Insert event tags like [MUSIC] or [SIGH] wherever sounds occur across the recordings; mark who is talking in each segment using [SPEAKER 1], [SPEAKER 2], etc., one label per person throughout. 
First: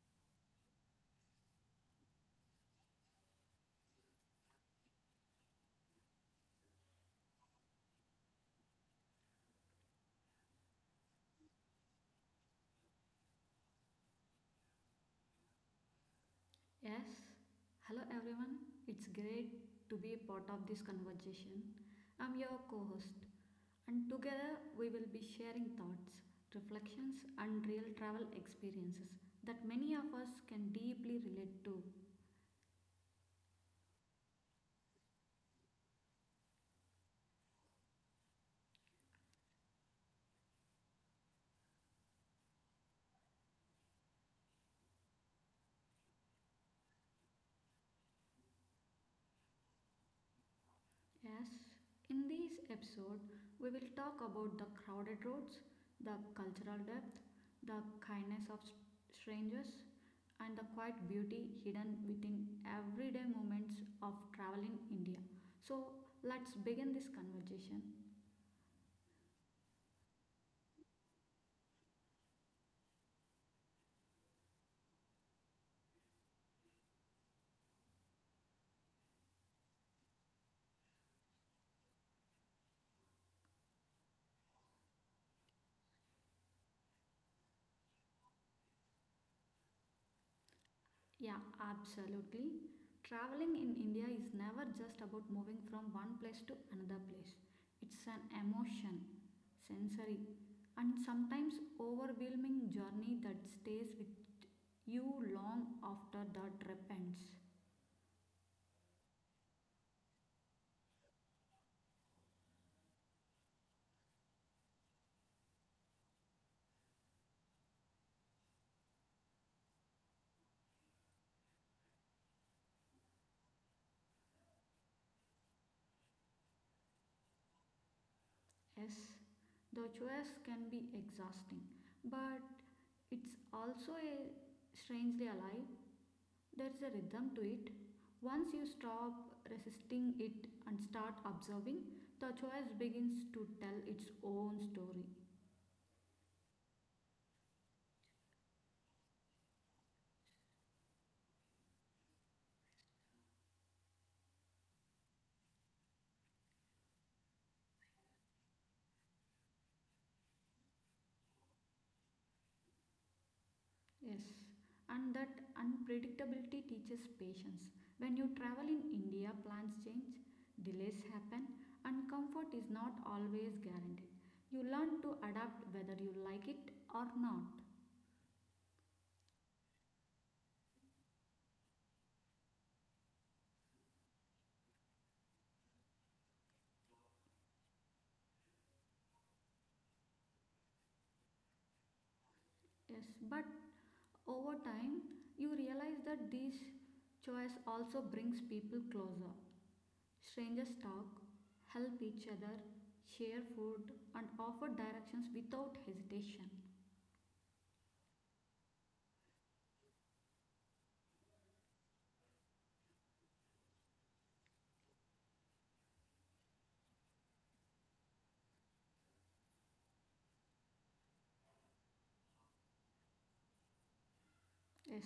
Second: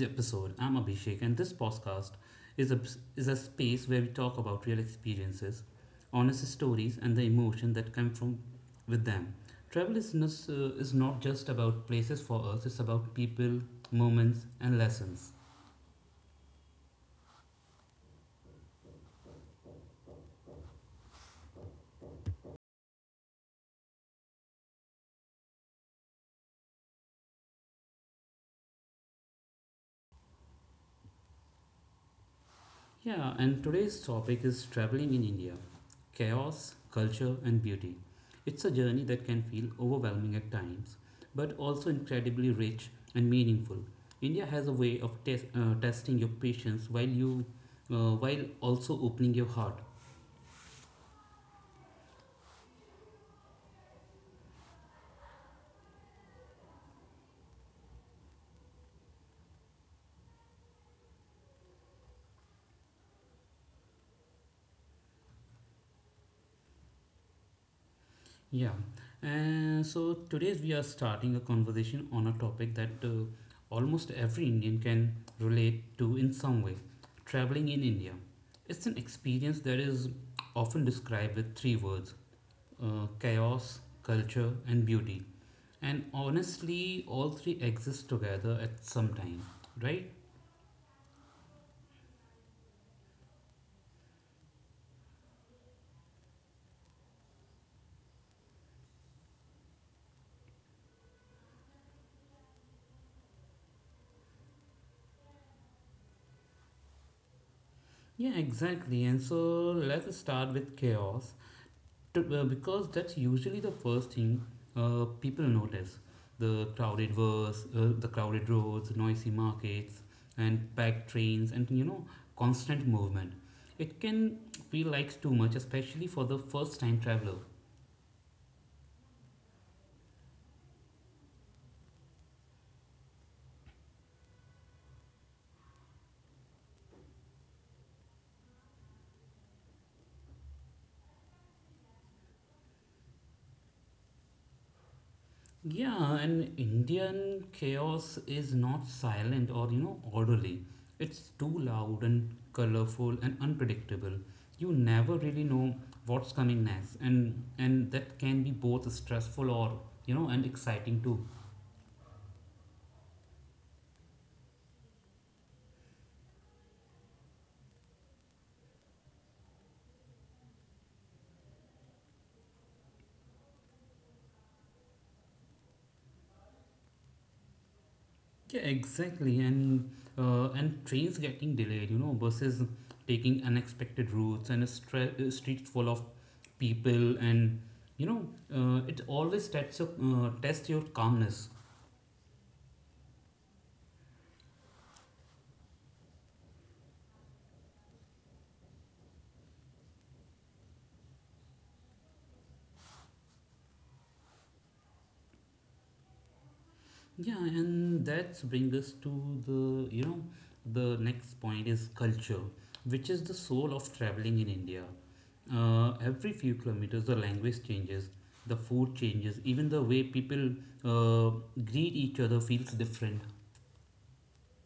[SPEAKER 1] episode. I'm Abhishek, and this podcast is a, is a space where we talk about real experiences, honest stories, and the emotion that come from with them. Travel is not just about places for us, it's about people, moments, and lessons.
[SPEAKER 2] Yes, hello everyone. It's great to be part of this conversation. I'm your co host, and together we will be sharing thoughts, reflections, and real travel experiences that many of us can deeply relate to.
[SPEAKER 1] Yeah, and today's topic is traveling in India, chaos, culture, and beauty. It's a journey that can feel overwhelming at times, but also incredibly rich and meaningful. India has a way of testing your patience while also opening your heart.
[SPEAKER 2] Yes, in this episode, we will talk about the crowded roads, the cultural depth, the kindness of strangers, and the quiet beauty hidden within everyday moments of travel in India. So, let's begin this conversation.
[SPEAKER 1] Yeah, and so today we are starting a conversation on a topic that almost every Indian can relate to in some way, traveling in India. It's an experience that is often described with three words, chaos, culture, and beauty. And honestly, all three exist together at some time, right?
[SPEAKER 2] Yeah, absolutely. Traveling in India is never just about moving from one place to another place. It's an emotion, sensory, and sometimes overwhelming journey that stays with you long after the trip ends.
[SPEAKER 1] Yeah, exactly. And so let's start with chaos, because that's usually the first thing people notice, the the crowded roads, noisy markets, and packed trains, and you know, constant movement. It can feel like too much, especially for the first time traveler.
[SPEAKER 2] Yes, the choice can be exhausting, but it's also a strangely alive. There's a rhythm to it. Once you stop resisting it and start observing, the choice begins to tell its own story.
[SPEAKER 1] Yeah, and Indian chaos is not silent or, you know, orderly. It's too loud and colorful and unpredictable. You never really know what's coming next, and that can be both stressful or, you know, and exciting too.
[SPEAKER 2] Yes, and that unpredictability teaches patience. When you travel in India, plans change, delays happen, and comfort is not always guaranteed. You learn to adapt whether you like it or not.
[SPEAKER 1] Yeah, exactly. And trains getting delayed, you know, buses taking unexpected routes, and a streets full of people, and you know, it always tests your calmness.
[SPEAKER 2] Yes, but over time, you realize that this choice also brings people closer. Strangers talk, help each other, share food, and offer directions without hesitation.
[SPEAKER 1] Yeah, and that brings us to the, you know, the next point is culture, which is the soul of traveling in India. Every few kilometers, the language changes, the food changes, even the way people uh, greet each other feels different.
[SPEAKER 2] Yes,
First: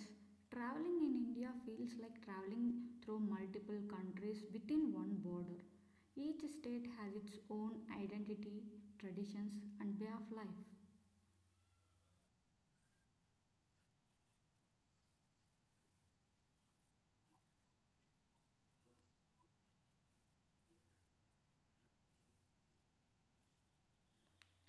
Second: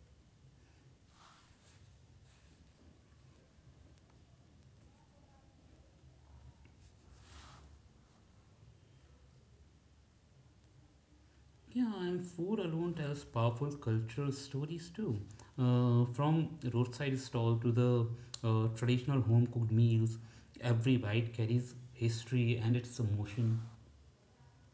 [SPEAKER 2] traveling in India feels like traveling through multiple countries within one border. Each state has its own identity, traditions, and way of life.
[SPEAKER 1] Yeah, and food alone tells powerful cultural stories too. From roadside stall to the traditional home cooked meals, every bite carries history and its emotion.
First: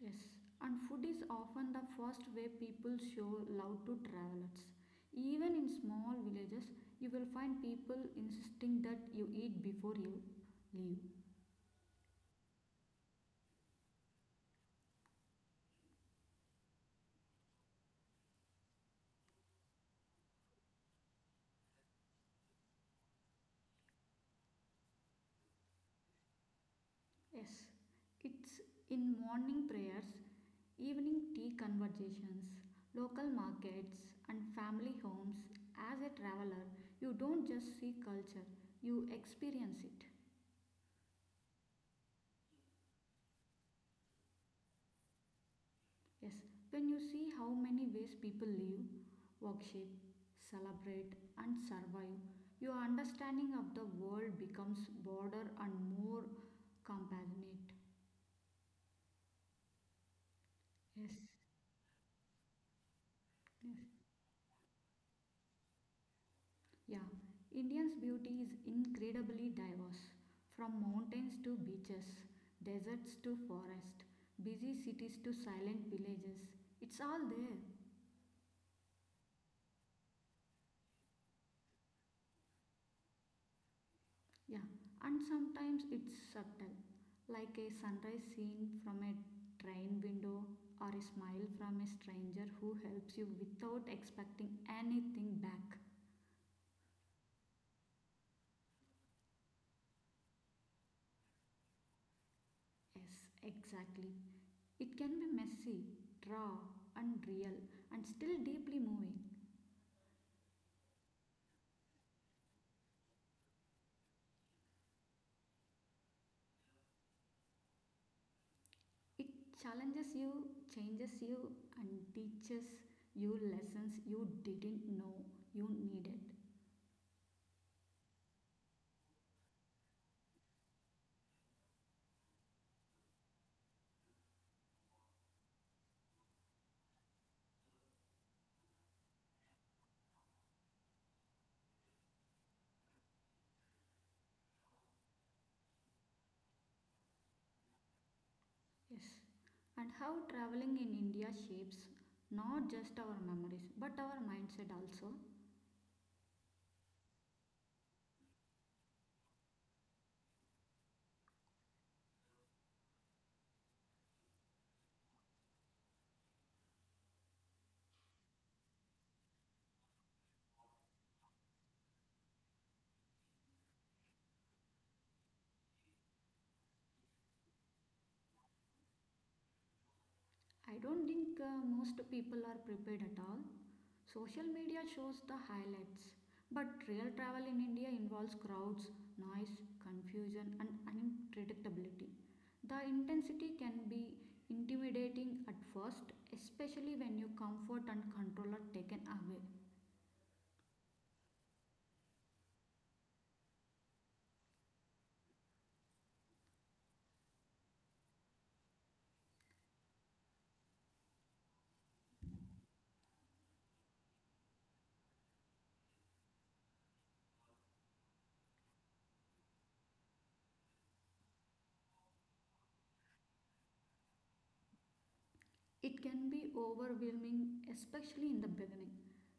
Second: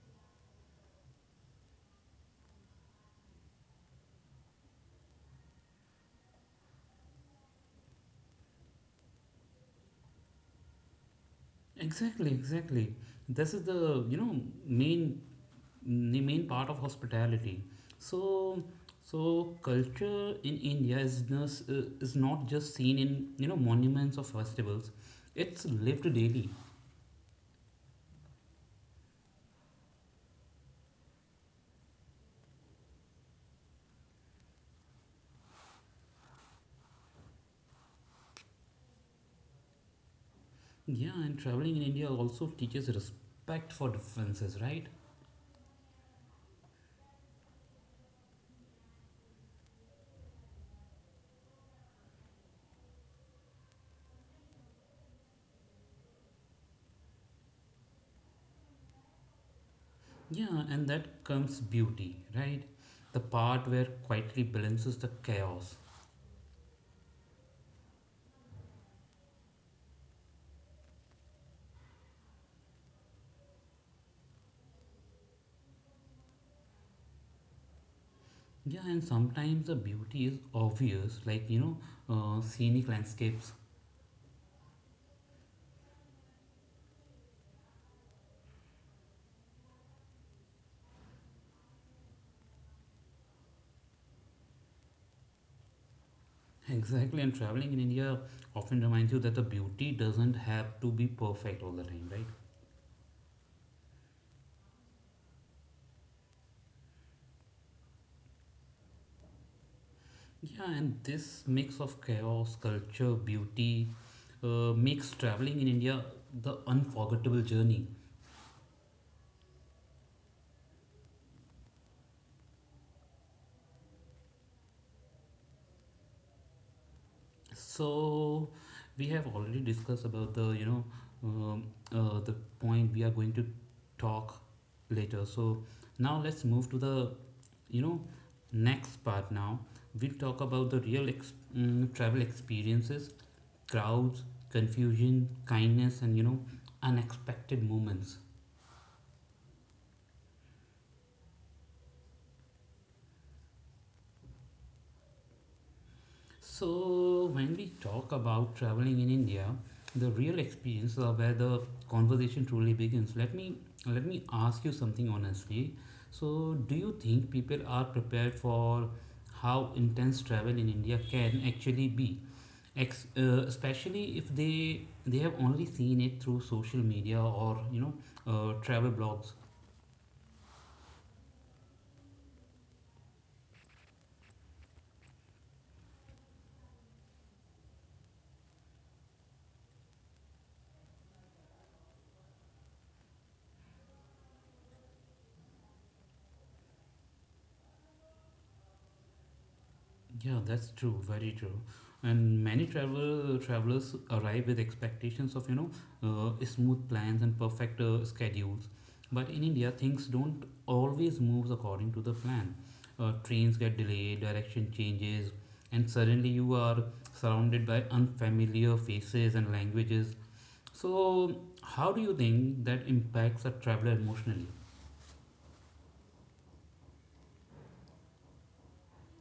[SPEAKER 2] Yes, and food is often the first way people show love to travelers. Even in small villages, you will find people insisting that you eat before you leave.
[SPEAKER 1] Exactly, exactly. This is the you know main main part of hospitality. So so culture in India is is not just seen in you know monuments or festivals. It's lived daily.
[SPEAKER 2] Yes, it's in morning prayers, evening tea conversations, local markets, and family homes. As a traveler, you don't just see culture, you experience it.
[SPEAKER 1] Yeah, and traveling in India also teaches respect for differences, right?
[SPEAKER 2] Yes, when you see how many ways people live, worship, celebrate, and survive, your understanding of the world becomes broader and more compassionate.
[SPEAKER 1] Yeah, and
[SPEAKER 2] Yes,
[SPEAKER 1] that comes beauty, right? The part where
[SPEAKER 2] yes.
[SPEAKER 1] quietly balances the chaos.
[SPEAKER 2] Yeah, India's beauty is incredibly diverse from mountains to beaches, deserts to forest, busy cities to silent villages. It's all there.
[SPEAKER 1] Yeah, and sometimes the beauty is obvious, like you know, scenic landscapes.
[SPEAKER 2] Yeah, and sometimes it's subtle, like a sunrise scene from a train window or a smile from a stranger who helps you without expecting anything back.
[SPEAKER 1] Exactly, and traveling in India often reminds you that the beauty doesn't have to be perfect all the time, right?
[SPEAKER 2] Yes, exactly. It can be messy, raw, and real, and still deeply moving.
[SPEAKER 1] Yeah, and this mix of chaos, culture, beauty makes traveling in India the unforgettable journey.
[SPEAKER 2] It challenges you, changes you, and teaches you lessons you didn't know you needed.
[SPEAKER 1] So we have already discussed about the you know um, the point we are going to talk later. So now let's move to the you know next part. Now we'll talk about the travel experiences, crowds, confusion, kindness, and you know, unexpected moments.
[SPEAKER 2] Yes. And how traveling in India shapes not just our memories but our mindset also.
[SPEAKER 1] So, when we talk about traveling in India, the real experience are where the conversation truly begins. Let me ask you something honestly. So, do you think people are prepared for how intense travel in India can actually be? Especially if they have only seen it through social media or you know travel blogs.
[SPEAKER 2] I don't think most people are prepared at all. Social media shows the highlights, but real travel in India involves crowds, noise, confusion, and unpredictability. The intensity can be intimidating at first, especially when your comfort and control are taken away.
[SPEAKER 1] Yeah, that's true, very true. And many travelers arrive with expectations of you know smooth plans and perfect schedules, but in India things don't always move according to the plan. Trains get delayed, direction changes, and suddenly you are surrounded by unfamiliar faces and languages. So, how do you think that impacts a traveler emotionally?
[SPEAKER 2] It can be overwhelming, especially in the beginning.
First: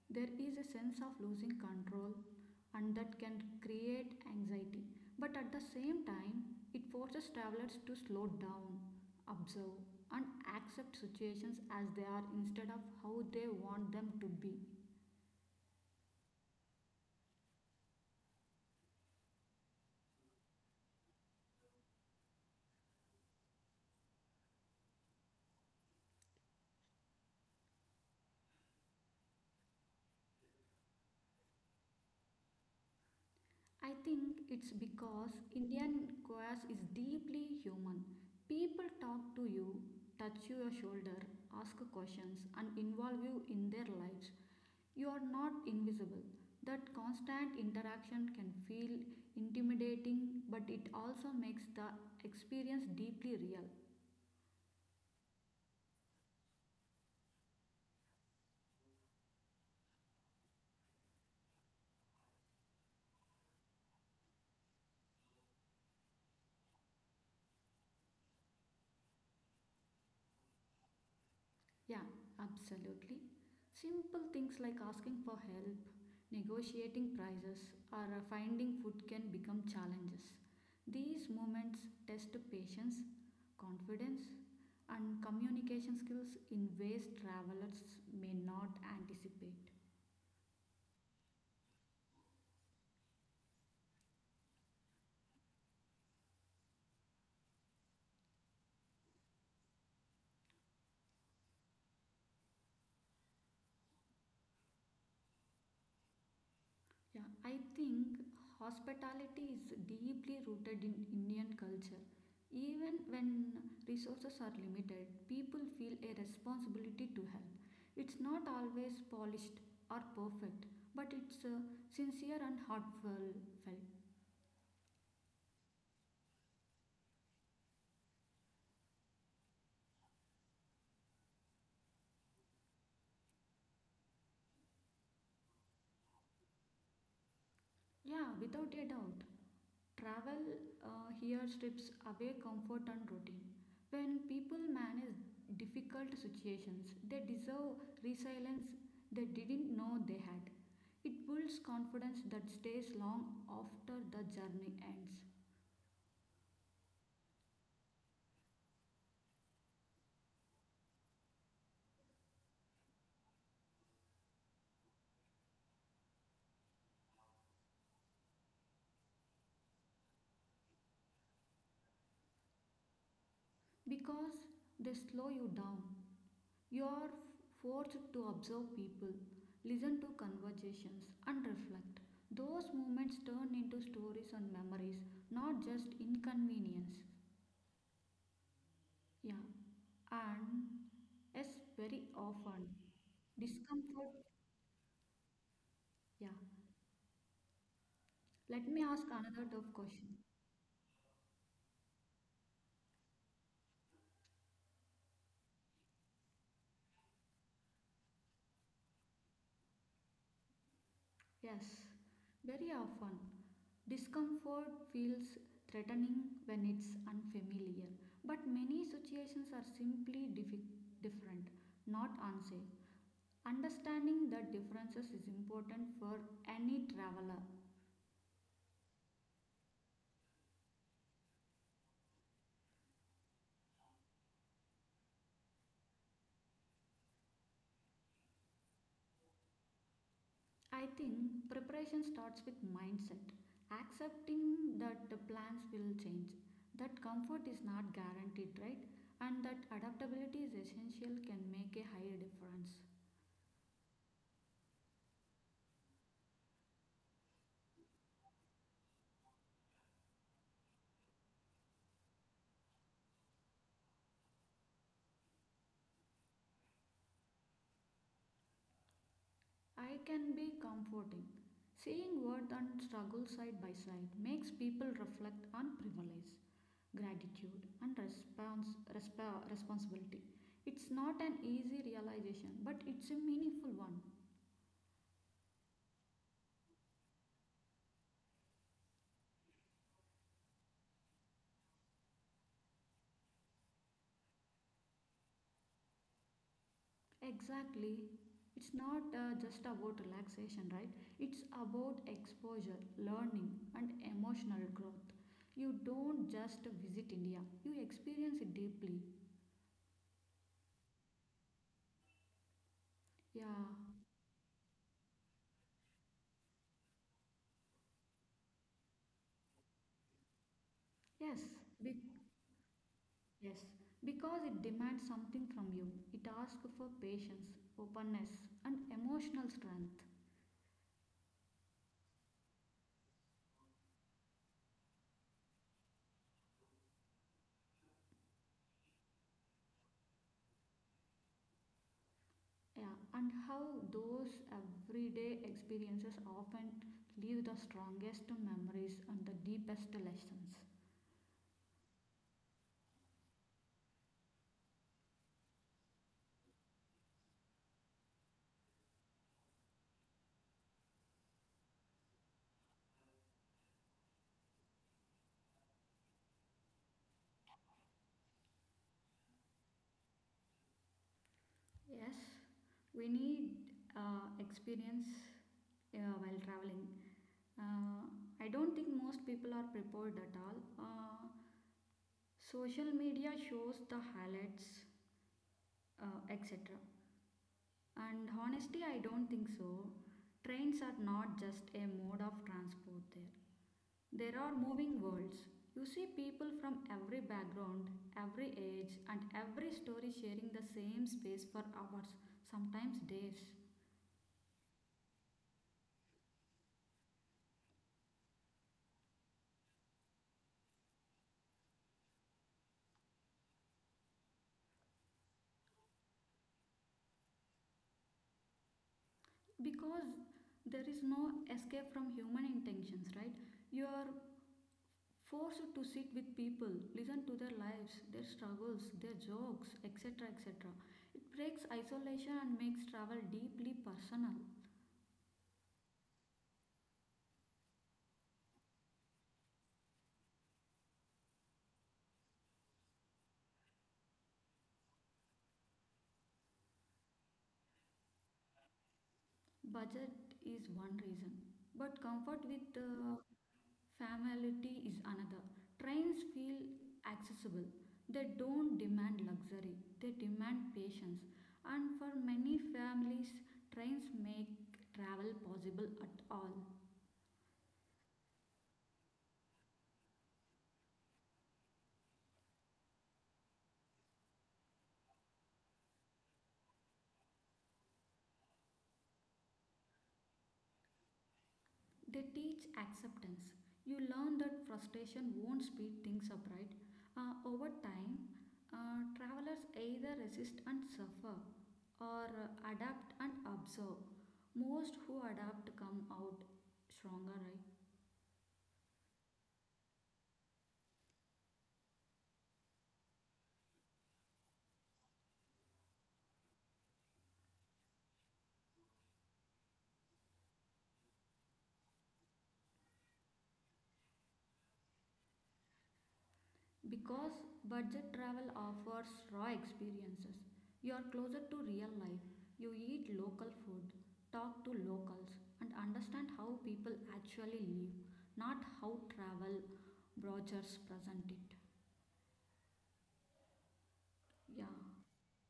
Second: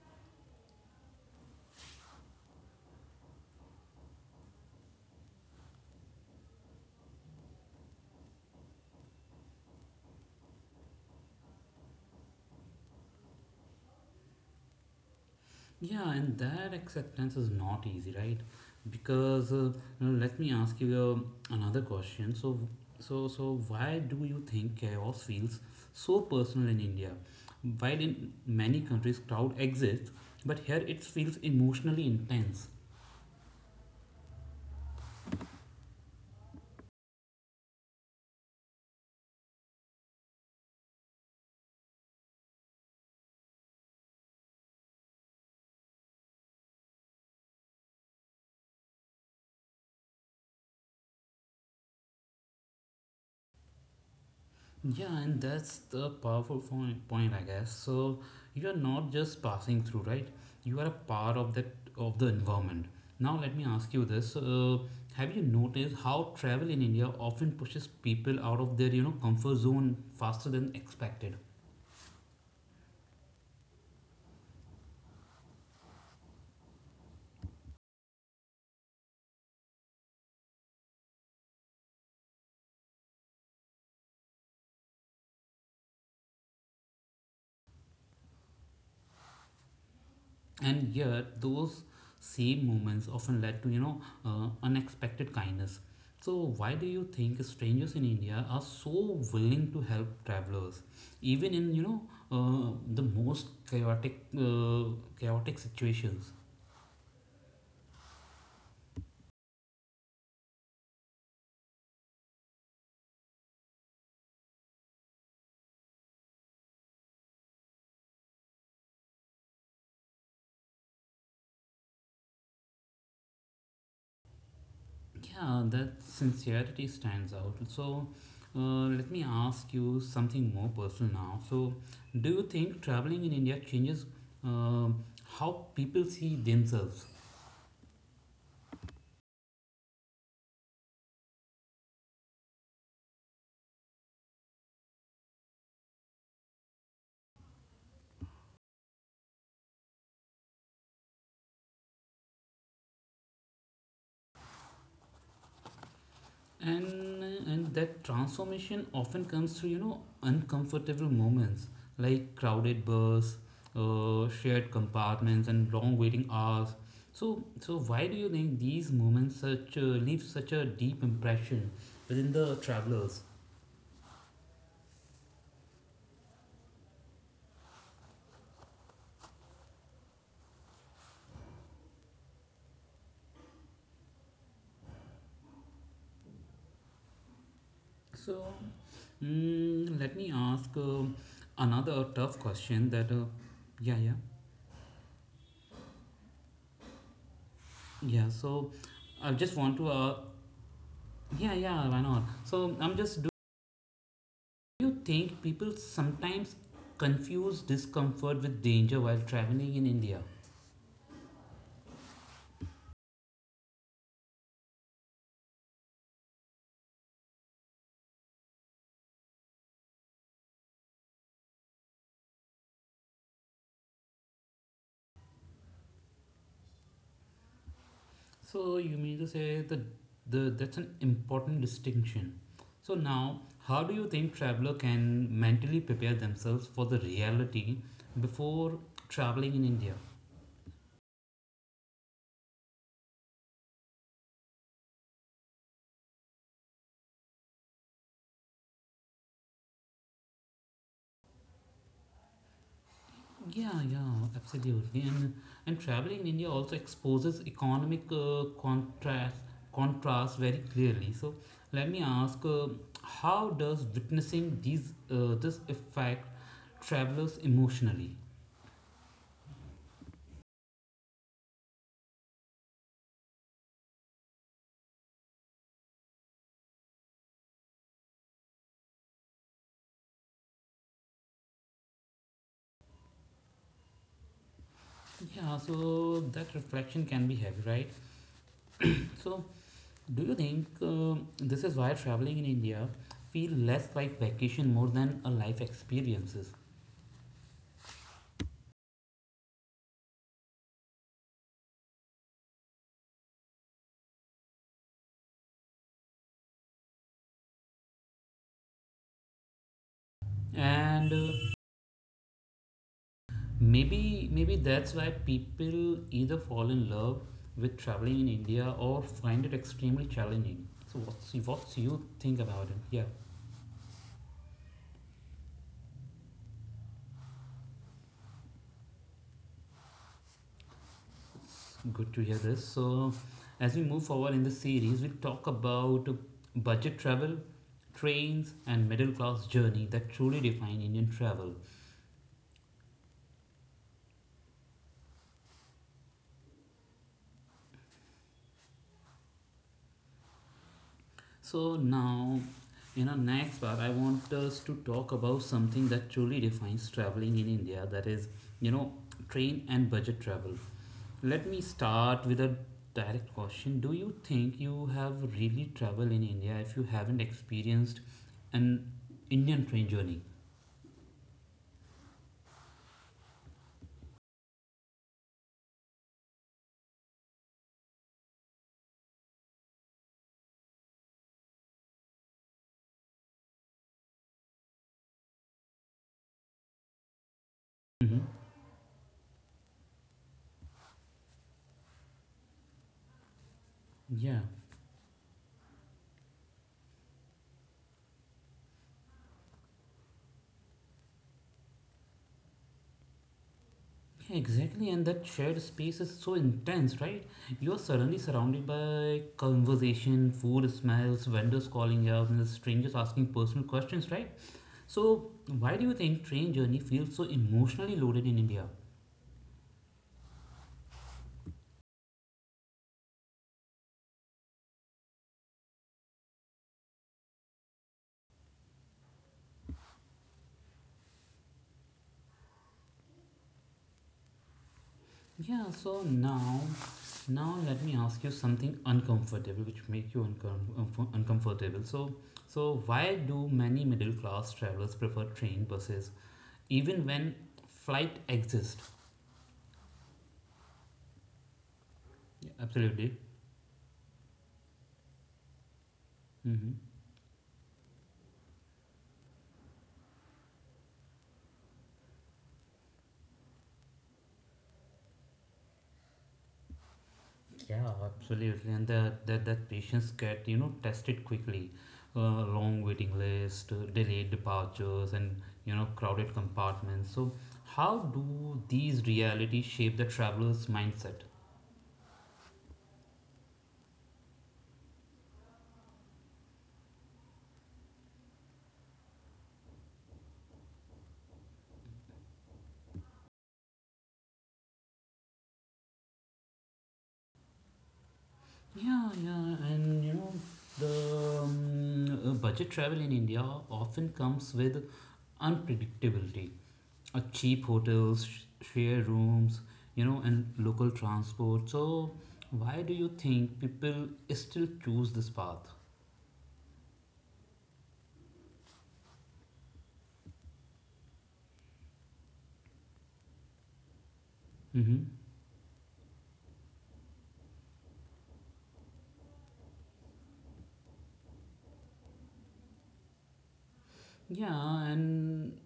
[SPEAKER 2] There is a sense of losing control, and that can create anxiety. But at the same time, it forces travelers to slow down, observe, and accept situations as they are instead of how they want them to be.
[SPEAKER 1] Yeah, and that acceptance is not easy, right? Because Now let me ask you another question. So, why do you think chaos feels so personal in India? While in many countries, crowd exists, but here it feels emotionally intense.
[SPEAKER 2] I think it's because Indian chaos is deeply human. People talk to you, touch your shoulder, ask questions, and involve you in their lives. You are not invisible. That constant interaction can feel intimidating, but it also makes the experience deeply real.
[SPEAKER 1] Yeah, and that's the powerful point, I guess. So you are not just passing through, right? You are a part of that of the environment. Now let me ask you this: Have you noticed how travel in India often pushes people out of their you know comfort zone faster than expected?
[SPEAKER 2] Yeah, absolutely. Simple things like asking for help, negotiating prices, or finding food can become challenges. These moments test patience, confidence, and communication skills in ways travelers may not anticipate.
[SPEAKER 1] And yet those same moments often led to you know unexpected kindness. So why do you think strangers in India are so willing to help travelers even in you know the most chaotic situations?
[SPEAKER 2] Yeah, I think hospitality is deeply rooted in Indian culture. Even when resources are limited, people feel a responsibility to help. It's not always polished or perfect, but it's sincere and heartfelt.
[SPEAKER 1] Yeah, that sincerity stands out. So let me ask you something more personal now. So do you think traveling in India changes uh, how people see themselves?
[SPEAKER 2] Yeah, without a doubt. Travel here strips away comfort and routine. When people manage difficult situations, they deserve resilience they didn't know they had. It builds confidence that stays long after the journey ends
[SPEAKER 1] and and that transformation often comes through you know uncomfortable moments, like crowded bus, shared compartments, and long waiting hours. So why do you think these moments such leave such a deep impression within the travelers?
[SPEAKER 2] because they slow you down. You are forced to observe people, listen to conversations, and reflect. Those moments turn into stories and memories, not just inconvenience.
[SPEAKER 1] So
[SPEAKER 2] Yeah,
[SPEAKER 1] let me ask
[SPEAKER 2] and yes,
[SPEAKER 1] another
[SPEAKER 2] very
[SPEAKER 1] tough
[SPEAKER 2] often
[SPEAKER 1] question that yeah
[SPEAKER 2] discomfort.
[SPEAKER 1] yeah
[SPEAKER 2] Yeah,
[SPEAKER 1] yeah
[SPEAKER 2] let
[SPEAKER 1] so
[SPEAKER 2] me ask
[SPEAKER 1] I
[SPEAKER 2] another
[SPEAKER 1] just
[SPEAKER 2] tough
[SPEAKER 1] want to
[SPEAKER 2] question.
[SPEAKER 1] yeah why not. So I'm just, do you think people sometimes confuse discomfort with danger while traveling in India?
[SPEAKER 2] Yes, very often. Discomfort feels threatening when it's unfamiliar, but many situations are simply different, not unsafe. Understanding the differences is important for any traveler.
[SPEAKER 1] So you mean to say that the that's an important distinction. So now, how do you think traveler can mentally prepare themselves for the reality before traveling in India?
[SPEAKER 2] I think preparation starts with mindset, accepting that the plans will change, that comfort is not guaranteed, right? And that adaptability is essential can make a higher difference.
[SPEAKER 1] Yeah, yeah, absolutely. And traveling in India also exposes economic contrast very clearly. So let me ask, how does witnessing these this affect travelers emotionally?
[SPEAKER 2] I can be comforting. Seeing worth and struggle side by side makes people reflect on privilege, gratitude, and responsibility. It's not an easy realization, but it's a meaningful one.
[SPEAKER 1] Yeah, so that reflection can be heavy, right? So do you think um this is why traveling in India feel less like vacation more than a life experiences?
[SPEAKER 2] Exactly. It's not just about relaxation, right? It's about exposure, learning, and emotional growth. You don't just visit India, you experience it deeply.
[SPEAKER 1] And
[SPEAKER 2] Yeah.
[SPEAKER 1] Maybe maybe that's why people either fall in love with traveling in India or find it extremely challenging. So what's
[SPEAKER 2] Yes.
[SPEAKER 1] what's
[SPEAKER 2] Be-
[SPEAKER 1] you think about it? Yeah,
[SPEAKER 2] Yes, because it demands something from you. It asks for patience, openness, and emotional strength.
[SPEAKER 1] good to hear this. So as we move forward in the series, we talk about budget travel, trains, and middle class journey that truly define Indian travel.
[SPEAKER 2] Yeah, and how those everyday experiences often leave the strongest memories and the deepest lessons.
[SPEAKER 1] So now, in our next part, I want us to talk about something that truly defines traveling in India. That is, you know, train and budget travel. Let me start with a direct question. Do you think you have really traveled in India if you haven't experienced an Indian train journey?
[SPEAKER 2] Yes, we need experience while traveling. Uh, I don't think most people are prepared at all. Social media shows the highlights, etc.
[SPEAKER 1] Hmm.
[SPEAKER 2] And honestly, I don't think so. Trains are not just a mode of transport there. There
[SPEAKER 1] Yeah.
[SPEAKER 2] are moving worlds. You see people from every background, every age, and every story sharing the same space for hours, sometimes days.
[SPEAKER 1] Exactly, and that shared space is so intense, right? You're suddenly surrounded by conversation, food smells, vendors calling out, and strangers asking personal questions, right? So, why do you think train journey feels so emotionally loaded in India?
[SPEAKER 2] Because there is no escape from human intentions, right? You are forced to sit with people, listen to their lives, their struggles, their jokes, etc. etc. It breaks isolation and makes travel deeply personal.
[SPEAKER 1] Yeah, so now, now let me ask you something uncomfortable, which make you uncomfortable. So, so why do many middle class travelers prefer train buses, even when flight exists?
[SPEAKER 2] Budget is one reason, but comfort
[SPEAKER 1] Yeah,
[SPEAKER 2] with
[SPEAKER 1] absolutely.
[SPEAKER 2] familiarity is another. Trains feel
[SPEAKER 1] Mm-hmm.
[SPEAKER 2] accessible, they don't demand luxury, they demand patience. And for many families, trains make travel possible at all.
[SPEAKER 1] Yeah, absolutely, and that patients get you know tested quickly, long waiting list, delayed departures, and you know crowded compartments. So, how do these realities shape the traveler's mindset?
[SPEAKER 2] They teach acceptance. You learn that frustration won't speed things up, right? Over time, travelers either resist and suffer or adapt and observe. Most who adapt come out stronger, right?
[SPEAKER 1] Yeah, yeah, and you know the budget travel in India often comes with unpredictability. Cheap hotels, share rooms, you know, and local transport. So, why do you think people still choose this path?
[SPEAKER 2] Because budget travel offers raw experiences. You are closer to real life. You eat local food, talk to
[SPEAKER 1] Hmm.
[SPEAKER 2] locals, and understand how people actually live, not how travel brochures present it. Yeah,
[SPEAKER 1] Yeah, and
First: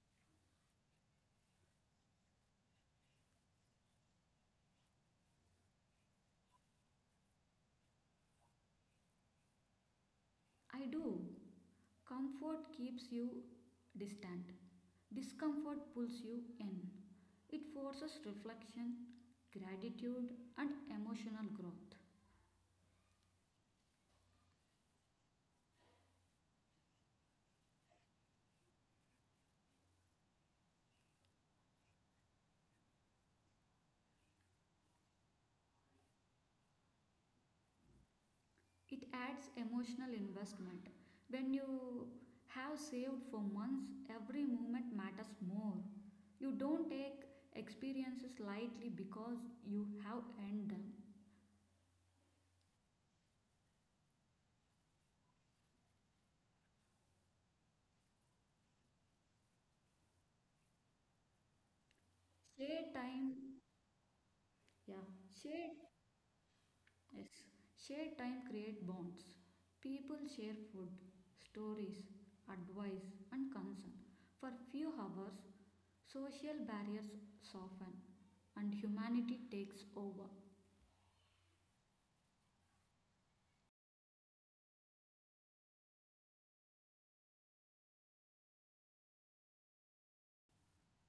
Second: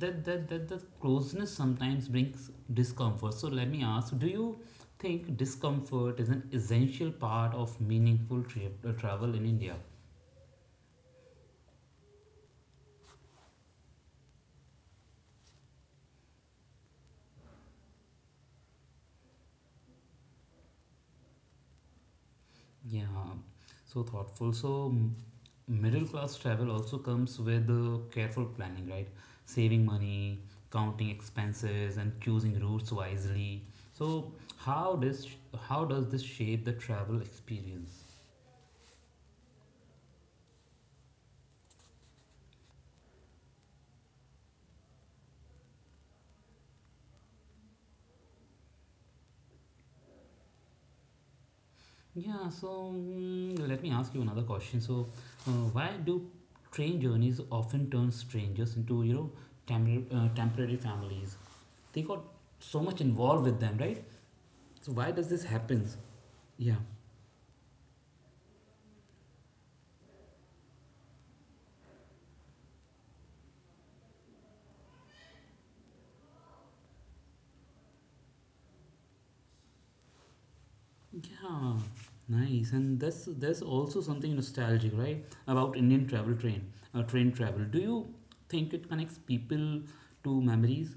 [SPEAKER 1] that the closeness sometimes brings discomfort. So let me ask, do you think discomfort is an essential part of meaningful trip travel in India?
[SPEAKER 2] I do. Comfort keeps you distant, discomfort pulls you in. It forces reflection, gratitude, and emotional growth.
[SPEAKER 1] Yeah, so thoughtful. So, middle class travel also comes with careful planning, right? Saving money, counting expenses, and choosing routes wisely. So, how does how does this shape the travel experience?
[SPEAKER 2] It adds emotional investment. When you have saved for months, every moment matters more. You don't take experiences lightly because you have earned them.
[SPEAKER 1] Yeah, so let me ask you another question. So, why do train journeys often turn strangers into you know temporary families? They got
[SPEAKER 2] Share
[SPEAKER 1] so much involved
[SPEAKER 2] time,
[SPEAKER 1] with them, right? So
[SPEAKER 2] yeah,
[SPEAKER 1] why does this
[SPEAKER 2] share,
[SPEAKER 1] happens? Yeah.
[SPEAKER 2] yes, share time create bonds. People share food, stories, advice, and concern. For few hours, social barriers soften and humanity takes over.
[SPEAKER 1] Yeah, nice. And that's there's also something nostalgic, right, about Indian train travel. Do you think it connects people to memories?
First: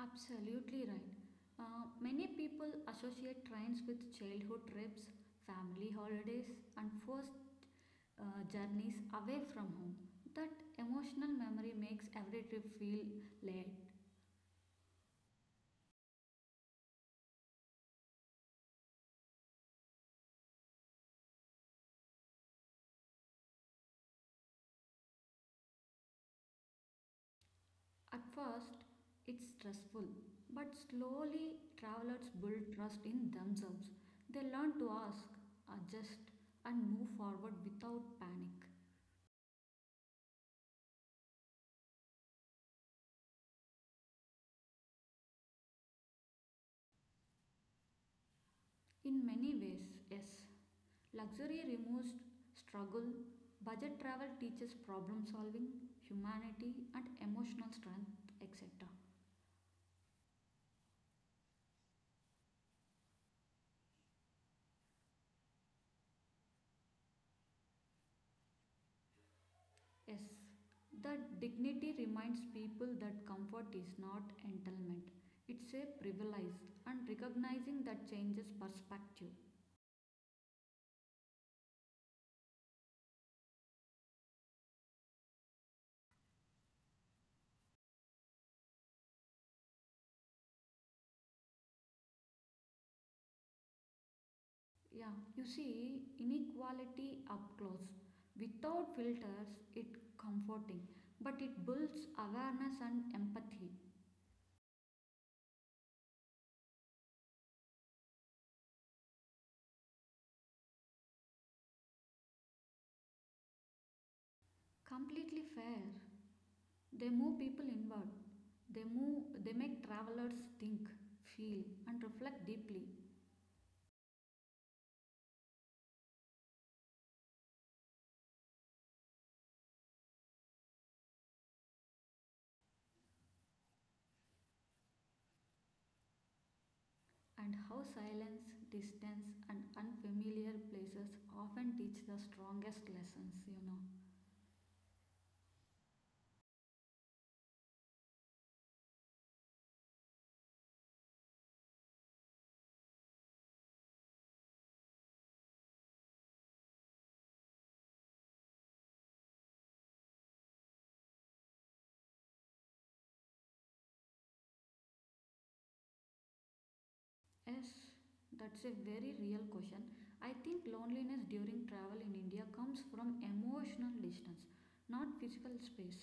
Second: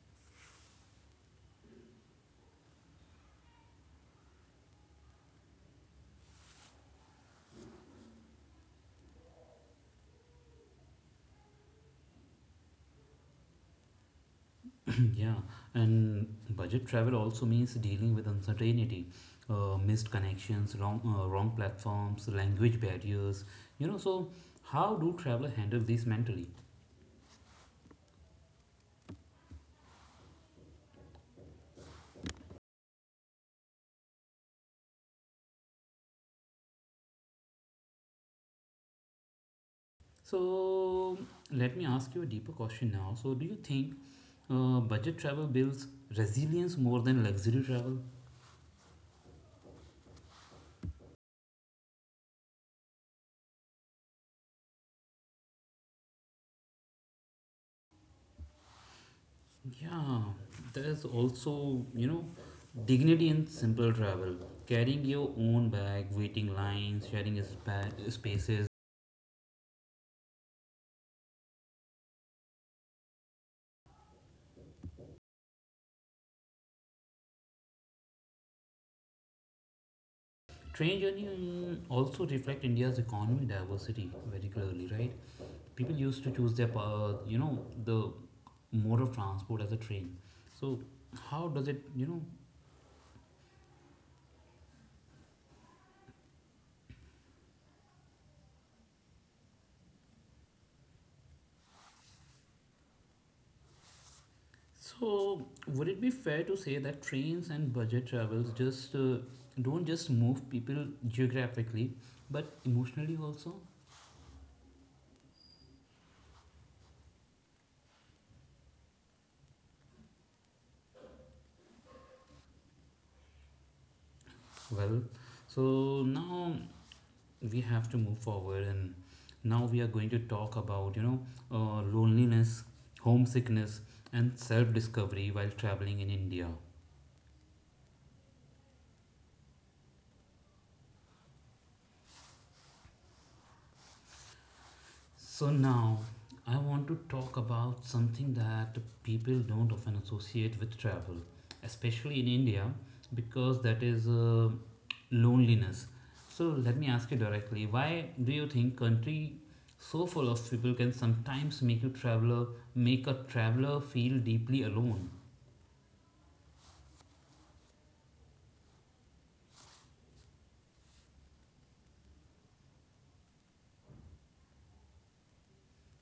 [SPEAKER 2] Absolutely right. Many people associate trains with childhood trips, family holidays, and first journeys away from home. That emotional memory makes every trip feel late.
[SPEAKER 1] [CLEARS THROAT] Yeah, and budget travel also means dealing with uncertainty, missed connections, wrong platforms, language barriers. You know, so how do traveler handle these mentally?
[SPEAKER 2] At first, it's stressful, but slowly travelers build trust in themselves. They learn to ask, adjust, and move forward without panic.
[SPEAKER 1] So let me ask you a deeper question now. So do you think budget travel builds resilience more than luxury travel?
[SPEAKER 2] In many ways, yes. Luxury removes struggle, budget travel teaches problem solving, humanity, and emotional strength, etc.
[SPEAKER 1] Yeah, there's also, you know, dignity in simple travel. Carrying your own bag, waiting lines, sharing spaces.
[SPEAKER 2] Yes, that dignity reminds people that comfort is not entitlement, it's a privilege, and recognizing that changes perspective.
[SPEAKER 1] Train journey also reflect India's economy diversity very clearly, right? People used to choose their the mode of transport as a train. So how does it, you know?
[SPEAKER 2] Yeah, you see inequality up close. Without filters, it comforting, but it builds awareness and empathy.
[SPEAKER 1] So would it be fair to say that trains and budget travels just don't just move people geographically, but emotionally also?
[SPEAKER 2] Completely fair. They move people inward. They move they make travelers think, feel and reflect deeply.
[SPEAKER 1] Well, so now we have to move forward, and now we are going to talk about you know loneliness, homesickness, and self-discovery while traveling in India.
[SPEAKER 2] And how silence, distance and unfamiliar places often teach the strongest lessons, you know.
[SPEAKER 1] So now I want to talk about something that people don't often associate with travel, especially in India, because that is loneliness. So let me ask you directly, why do you think country so full of people can sometimes make you traveler make a traveler feel deeply alone?
[SPEAKER 2] Yes, that's a very real question. I think loneliness during travel in India comes from emotional distance, not physical space.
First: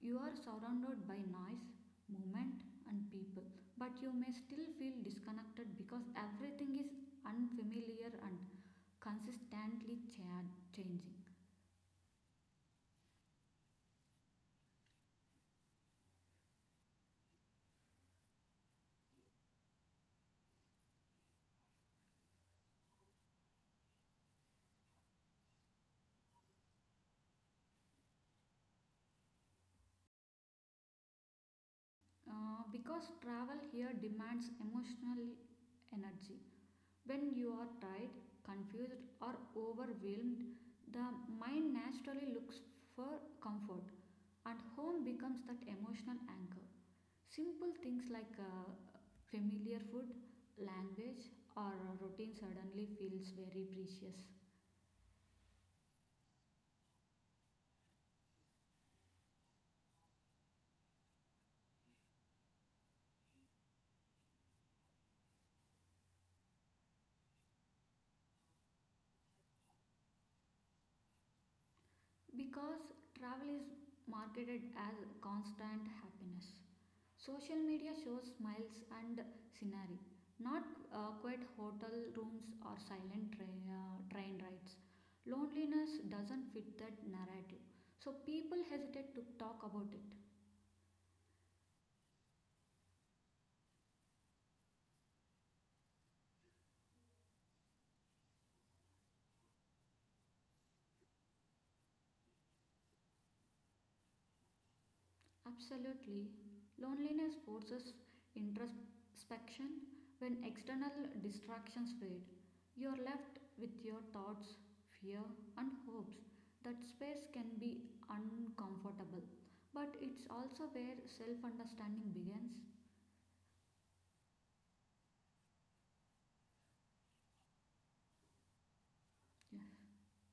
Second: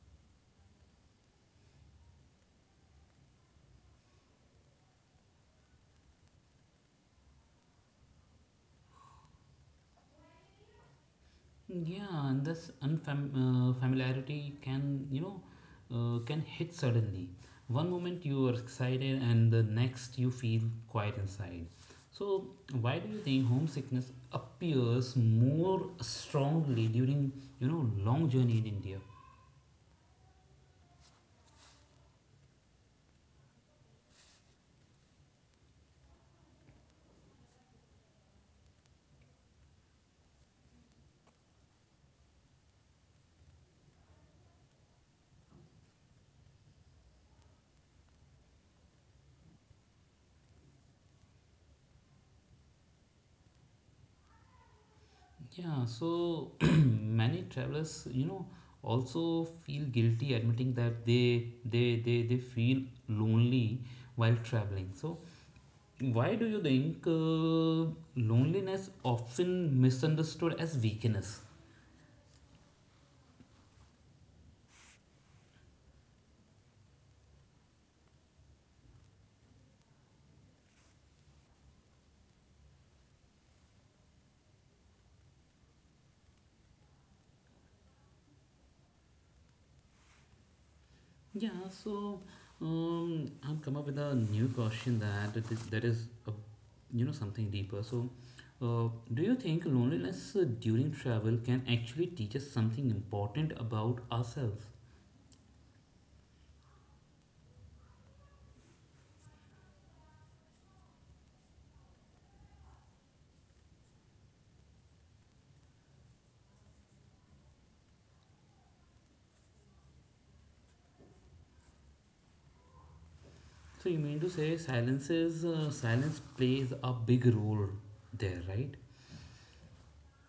[SPEAKER 2] You are surrounded by noise, movement, and people, but you may still feel disconnected because everything is unfamiliar and consistently changing.
[SPEAKER 1] Yeah, and this familiarity can can hit suddenly. One moment you are excited, and the next you feel quiet inside. So why do you think homesickness appears more strongly during long journey in India?
[SPEAKER 2] Because travel here demands emotional energy. When you are tired, confused, or overwhelmed, the mind naturally looks for comfort, and home becomes that emotional anchor. Simple things like familiar food, language, or routine suddenly feels very precious.
[SPEAKER 1] Yeah, so [CLEARS THROAT] many travelers, also feel guilty admitting that they feel lonely while traveling. So why do you think loneliness often misunderstood as weakness?
[SPEAKER 2] Because travel is marketed as constant happiness. Social media shows smiles and scenery, not quiet hotel rooms or silent train rides. Loneliness doesn't fit that narrative, so people hesitate to talk about it.
[SPEAKER 1] Yeah, so I've come up with a new question that that is a, you know something deeper. So, do you think loneliness during travel can actually teach us something important about ourselves?
[SPEAKER 2] Absolutely. Loneliness forces introspection when external distractions fade. You are left with your thoughts, fear, and hopes. That space can be uncomfortable, but it's also where self understanding begins.
[SPEAKER 1] So you mean to say silence plays a big role there, right?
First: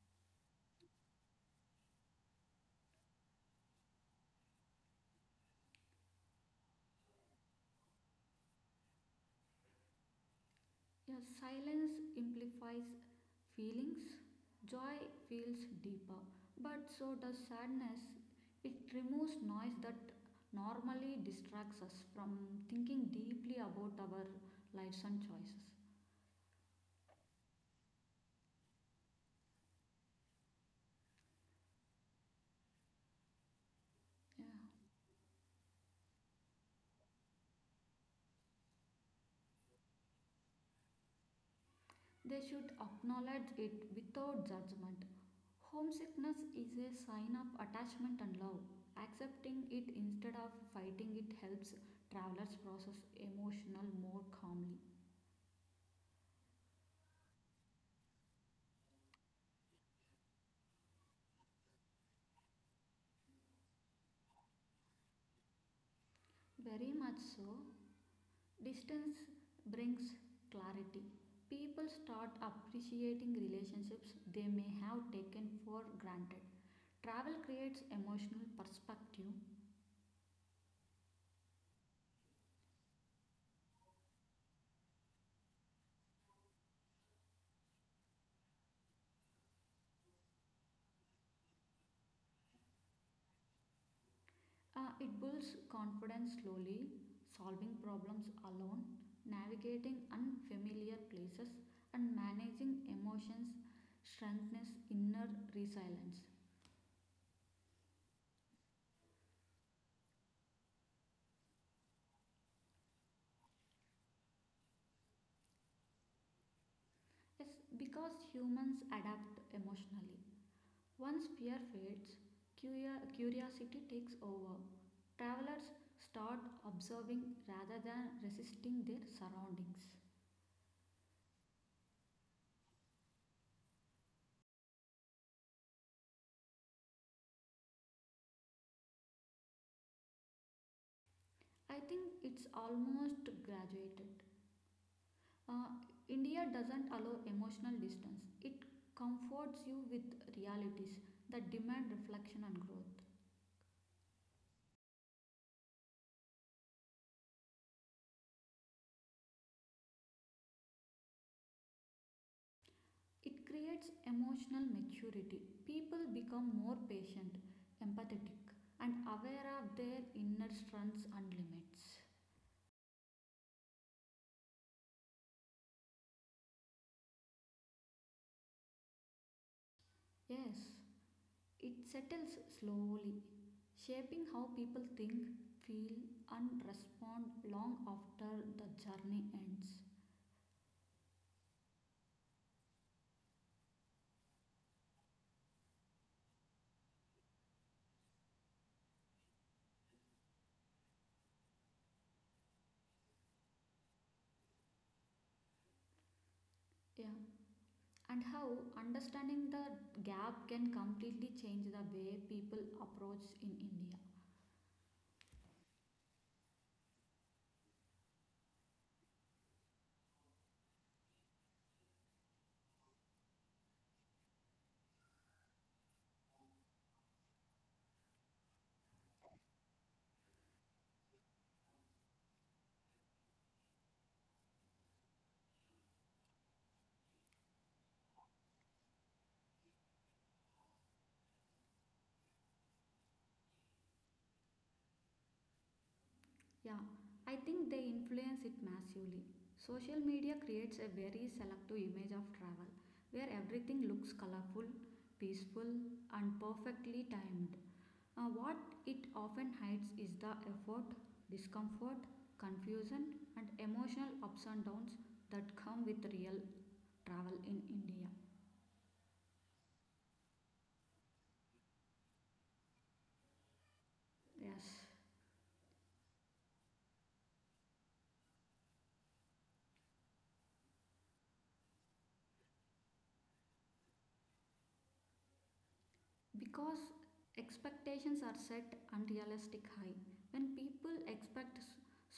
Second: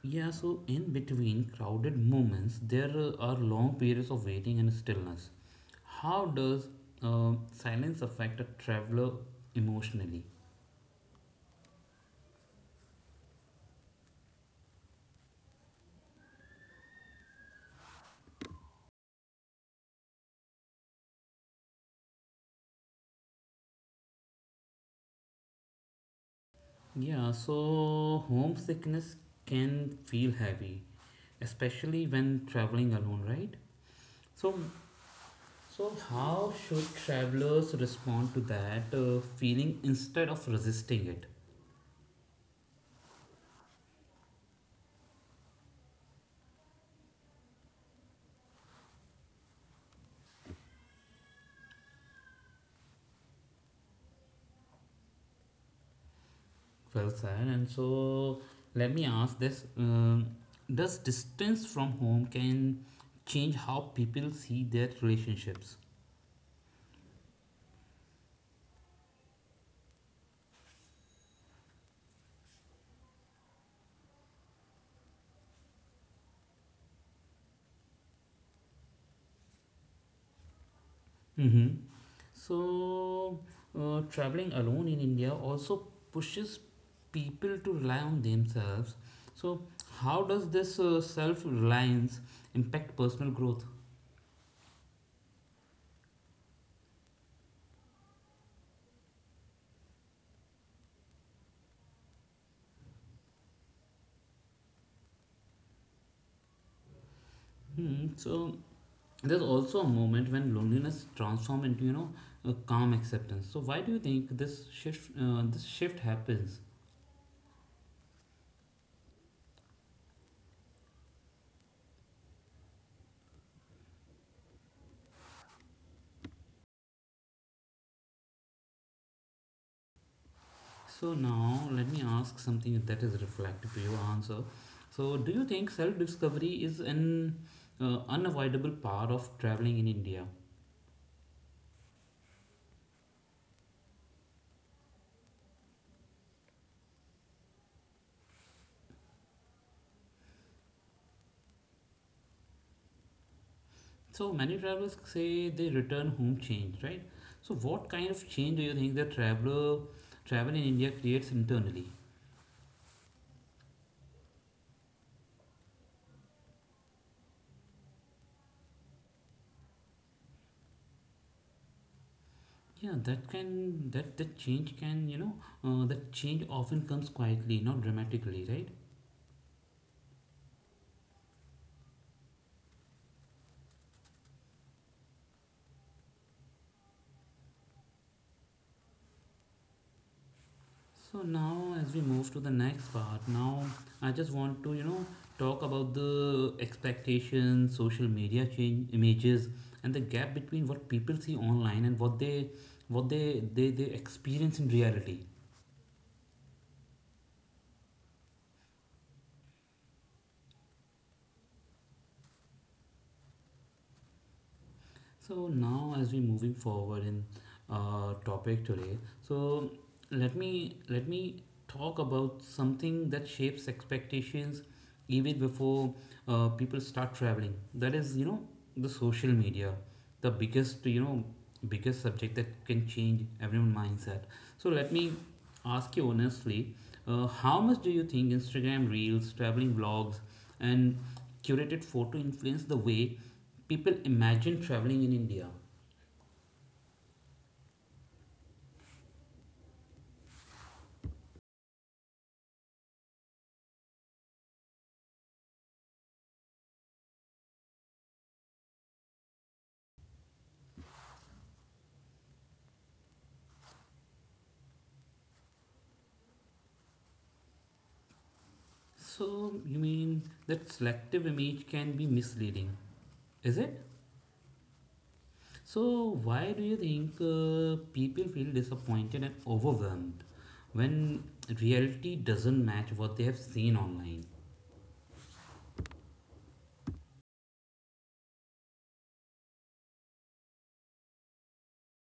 [SPEAKER 1] Yeah. So in between crowded moments, there are long periods of waiting and stillness. How does silence affect a traveler emotionally?
[SPEAKER 2] Yeah, silence amplifies feelings. Joy feels deeper, but so does sadness. It removes noise that normally distracts us from thinking deeply about our lives and choices.
[SPEAKER 1] Yeah. So homesickness can feel heavy, especially when traveling alone, right? So,
[SPEAKER 2] Yeah.
[SPEAKER 1] so how should travelers respond to that feeling instead of resisting it?
[SPEAKER 2] They should acknowledge it without judgment. Homesickness is a sign of attachment and love. Accepting it instead of fighting it helps travelers process emotional more calmly.
[SPEAKER 1] Well said. And so let me ask this: does distance from home can change how people see their relationships?
[SPEAKER 2] Very much so. Distance brings clarity. People start appreciating relationships they may have taken for granted. Travel creates emotional perspective.
[SPEAKER 1] Mm-hmm. So traveling alone in India also pushes people to rely on themselves. So how does this self-reliance impact personal growth?
[SPEAKER 2] It builds confidence slowly, solving problems alone, navigating unfamiliar places, and managing emotions strengthens inner resilience.
[SPEAKER 1] Hmm. So there's also a moment when loneliness transforms into a calm acceptance. So why do you think this shift happens?
[SPEAKER 2] It's because humans adapt emotionally. Once fear fades, curiosity takes over. Travelers start observing rather than resisting their surroundings.
[SPEAKER 1] So now let me ask something that is reflective to your answer. So do you think self discovery is an unavoidable part of traveling in India?
[SPEAKER 2] I think it's almost graduated. Uh, India doesn't allow emotional distance, it comforts you with realities that demand reflection and growth.
[SPEAKER 1] So many travelers say they return home changed, right? So what kind of change do you think the traveler travel in India creates internally?
[SPEAKER 2] It creates emotional maturity. People become more patient, empathetic, and aware of their inner strengths and limits.
[SPEAKER 1] Yeah, that change can that change often comes quietly, not dramatically, right?
[SPEAKER 2] Yes, it settles slowly, shaping how people think, feel, and respond long after the journey ends.
[SPEAKER 1] So now, as we move to the next part, now I just want to talk about the expectations, social media change images, and the gap between what people see online and what they experience in reality.
[SPEAKER 2] Yeah, and how understanding the gap can completely change the way people approach in India.
[SPEAKER 1] So now, as we're moving forward in our topic today, so let me talk about something that shapes expectations even before people start traveling. That is, you know, the social media, the biggest you know biggest subject that can change everyone's mindset. So let me ask you honestly, how much do you think Instagram reels, traveling vlogs, and curated photo influenced the way people imagine traveling in India.
[SPEAKER 2] Yeah, I think they influence it massively. Social media creates a very selective image of travel where everything looks colorful, peaceful, and perfectly timed. What it often hides is the effort, discomfort, confusion, and emotional ups and downs that come with real travel in India.
[SPEAKER 1] So, you mean that selective image can be misleading, is it?
[SPEAKER 2] Yes.
[SPEAKER 1] So, why do you think people feel disappointed and overwhelmed when reality doesn't match what they have seen online?
[SPEAKER 2] Because expectations are set unrealistic high. When people expect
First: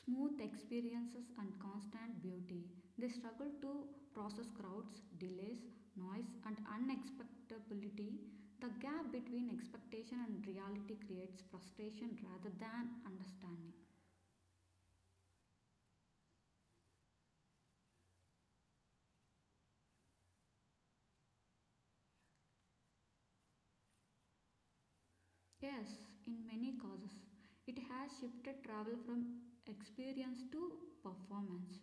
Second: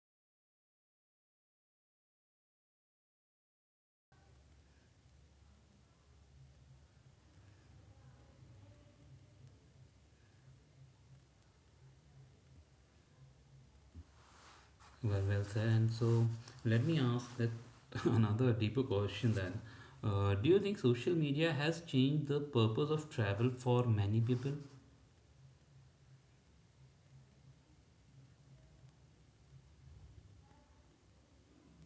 [SPEAKER 2] smooth experiences and constant beauty, they struggle to process crowds, delays, noise, and unexpectability. The gap between expectation and reality creates frustration rather than understanding.
[SPEAKER 1] Well said. And so, let me ask that [LAUGHS] another deeper question then. Do you think social media has changed the purpose of travel for many people?
[SPEAKER 2] Yes, in many causes, it has shifted travel from experience to performance.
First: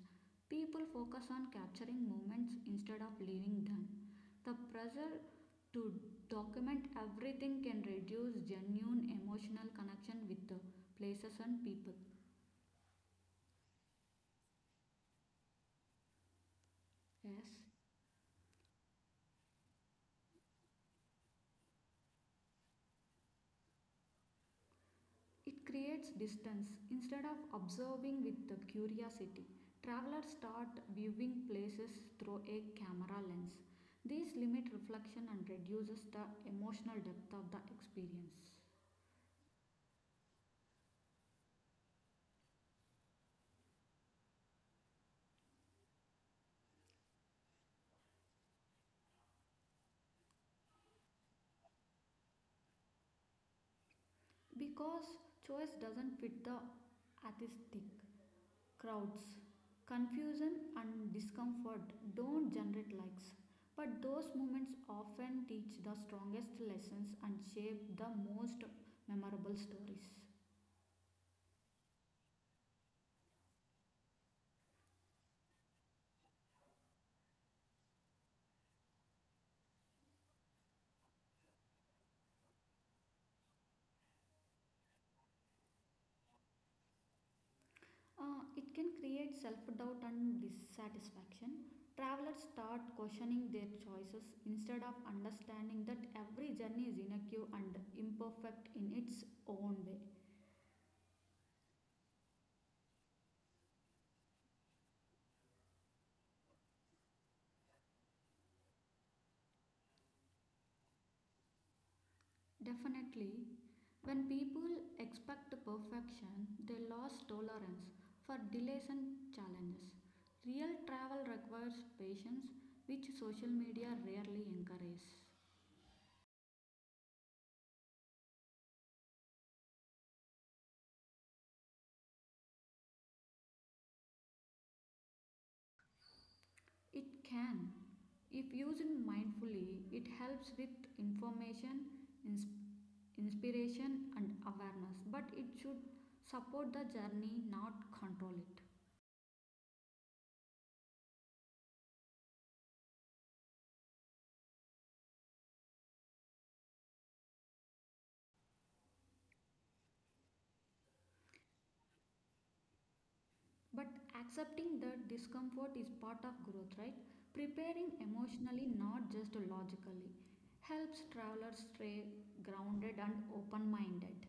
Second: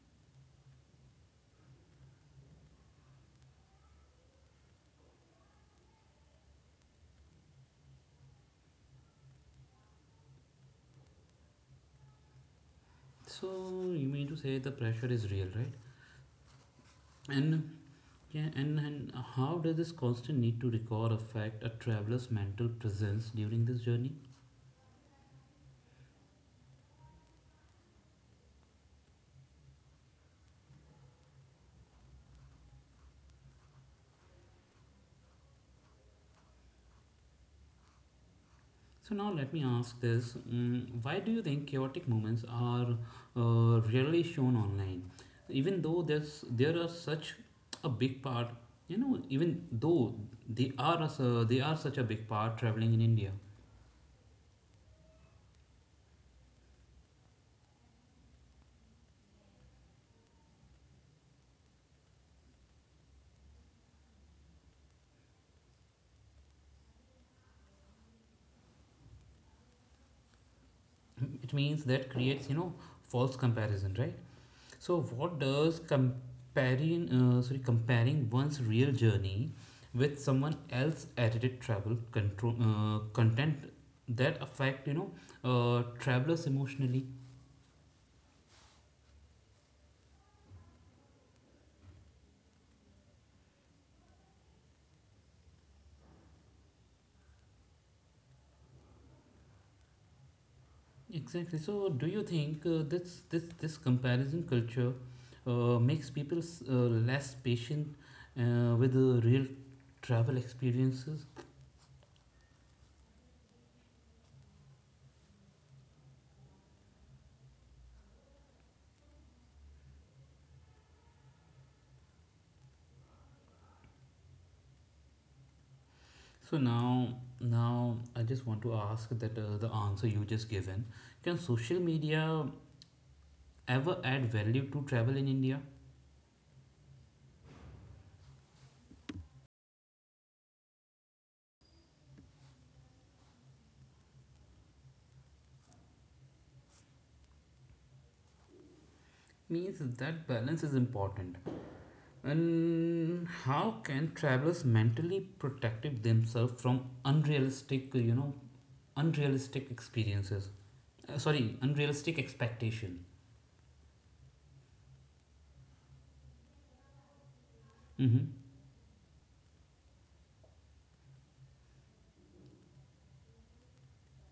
[SPEAKER 2] People focus on capturing moments instead of living them. The pressure to document everything can reduce genuine emotional connection with the places and people.
[SPEAKER 1] So you mean to say the pressure is real, right?
[SPEAKER 2] Yes,
[SPEAKER 1] And yeah, and how does this constant need to record affect a traveler's mental presence during this journey?
[SPEAKER 2] it creates distance instead of observing with the curiosity. Travelers start viewing places through a camera lens. These limit reflection and reduces the emotional depth of the experience.
[SPEAKER 1] So now let me ask this: why do you think chaotic moments are rarely shown online, even though there's there are such a big part? You know, even though they are such a big part traveling in India,
[SPEAKER 2] Because choice doesn't fit the atheistic crowds, confusion and discomfort don't generate likes. But those moments often teach the strongest lessons and shape the most memorable stories.
[SPEAKER 1] it means that creates false comparison, right? So, what does comparing, comparing one's real journey with someone else edited travel control content that affect travelers emotionally?
[SPEAKER 2] It can create self doubt and dissatisfaction. Travelers start questioning their choices instead of understanding that every journey is unique and imperfect in its own way.
[SPEAKER 1] Exactly. So, do you think this comparison culture makes people less patient with the real travel experiences?
[SPEAKER 2] Definitely, when people expect perfection, they lose tolerance for delays and challenges. Real travel requires patience, which social media rarely encourages.
[SPEAKER 1] So now, now I just want to ask that the answer you just given, can social media ever add value to travel in India?
[SPEAKER 2] It can. If used mindfully, it helps with information, ins- inspiration, and awareness. But it should support the journey, not control it.
[SPEAKER 1] Means that balance is important. And how can travelers mentally protect themselves from unrealistic experiences? Unrealistic expectation.
[SPEAKER 2] But accepting that discomfort is part of growth, right? Preparing
[SPEAKER 1] Mm-hmm.
[SPEAKER 2] emotionally, not just logically, helps travelers stay grounded and open minded.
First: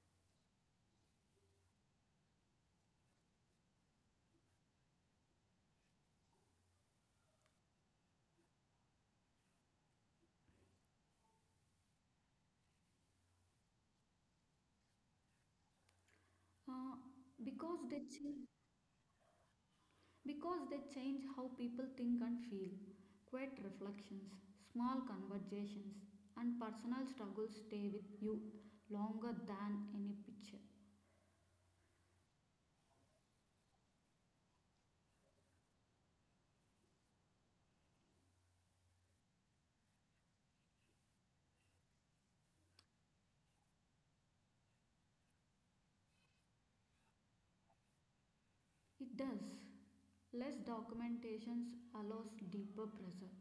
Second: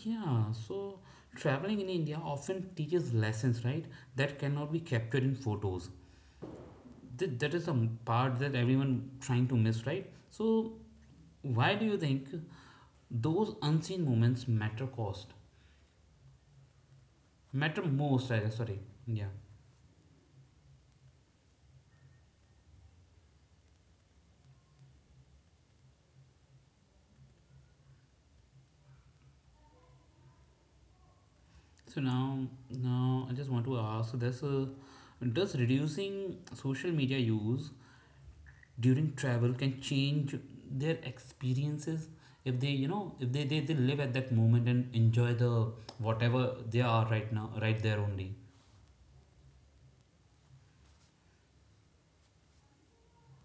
[SPEAKER 1] Yeah, so traveling in India often teaches lessons, right? That cannot be captured in photos. Th- that is a part that everyone trying to miss, right? So why do you think those unseen moments
[SPEAKER 2] Uh, because
[SPEAKER 1] matter
[SPEAKER 2] they
[SPEAKER 1] most, I
[SPEAKER 2] change
[SPEAKER 1] guess, sorry. Yeah,
[SPEAKER 2] because they change how people think and feel. Quiet reflections, small conversations, and personal struggles stay with you longer than any picture.
[SPEAKER 1] so now, now I just want to ask this, does reducing social media use during travel can change their experiences if they they live at that moment and enjoy the whatever they are right now right there only.
[SPEAKER 2] It does. Less documentations allows deeper pressure.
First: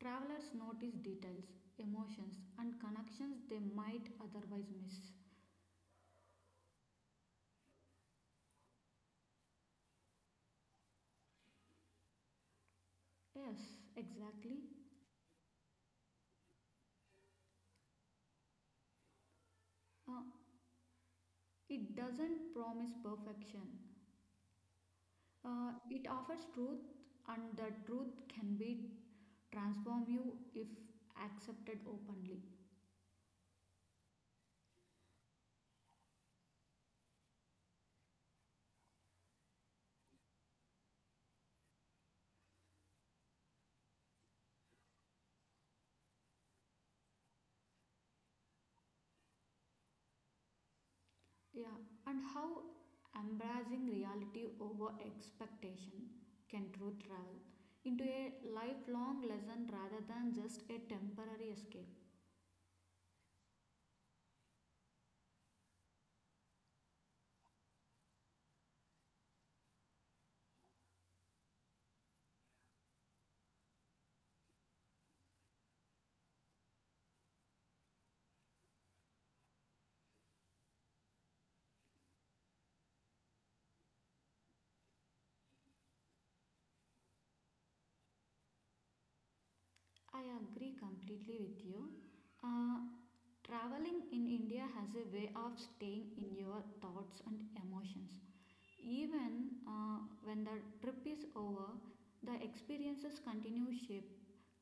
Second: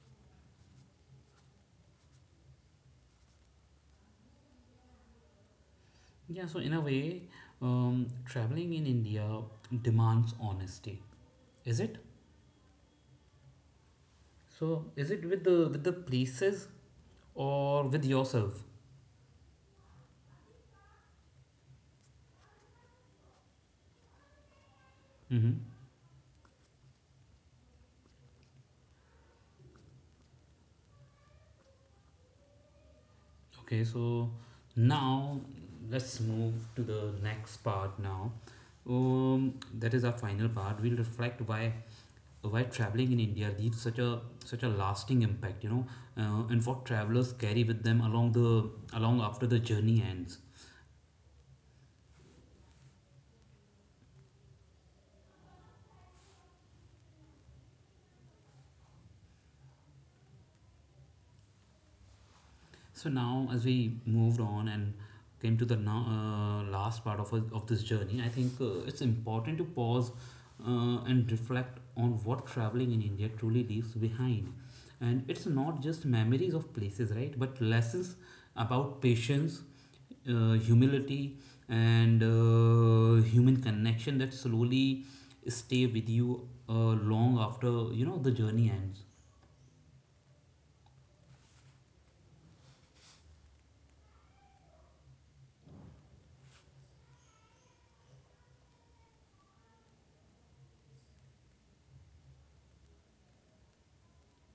[SPEAKER 2] Travelers notice details, emotions, and connections they might otherwise miss.
[SPEAKER 1] Yeah, so in a way, traveling in India demands honesty, is it?
[SPEAKER 2] Yes, exactly.
[SPEAKER 1] So is it with the places or with yourself?
[SPEAKER 2] Uh, it doesn't promise perfection.
[SPEAKER 1] Hmm.
[SPEAKER 2] It offers truth, and the truth can be transform you if accepted openly.
[SPEAKER 1] Okay, so now let's move to the next part now. That is our final part. We'll reflect why traveling in India leaves such a such a lasting impact, you know, and what travelers carry with them along the along after the journey ends.
[SPEAKER 2] Yeah, and how embracing reality over expectation can truth travel into a lifelong lesson rather than just a temporary escape.
[SPEAKER 1] So now, as we moved on and came to the now, last part of this journey, I think it's important to pause and reflect on what traveling in India truly leaves behind. And it's not just memories of places, right? But lessons about patience, humility, and human connection that slowly stay with you long after the journey ends.
[SPEAKER 2] I agree completely with you. Uh, traveling in India has a way of staying in your thoughts and emotions. Even when the trip is over, the experiences continue shape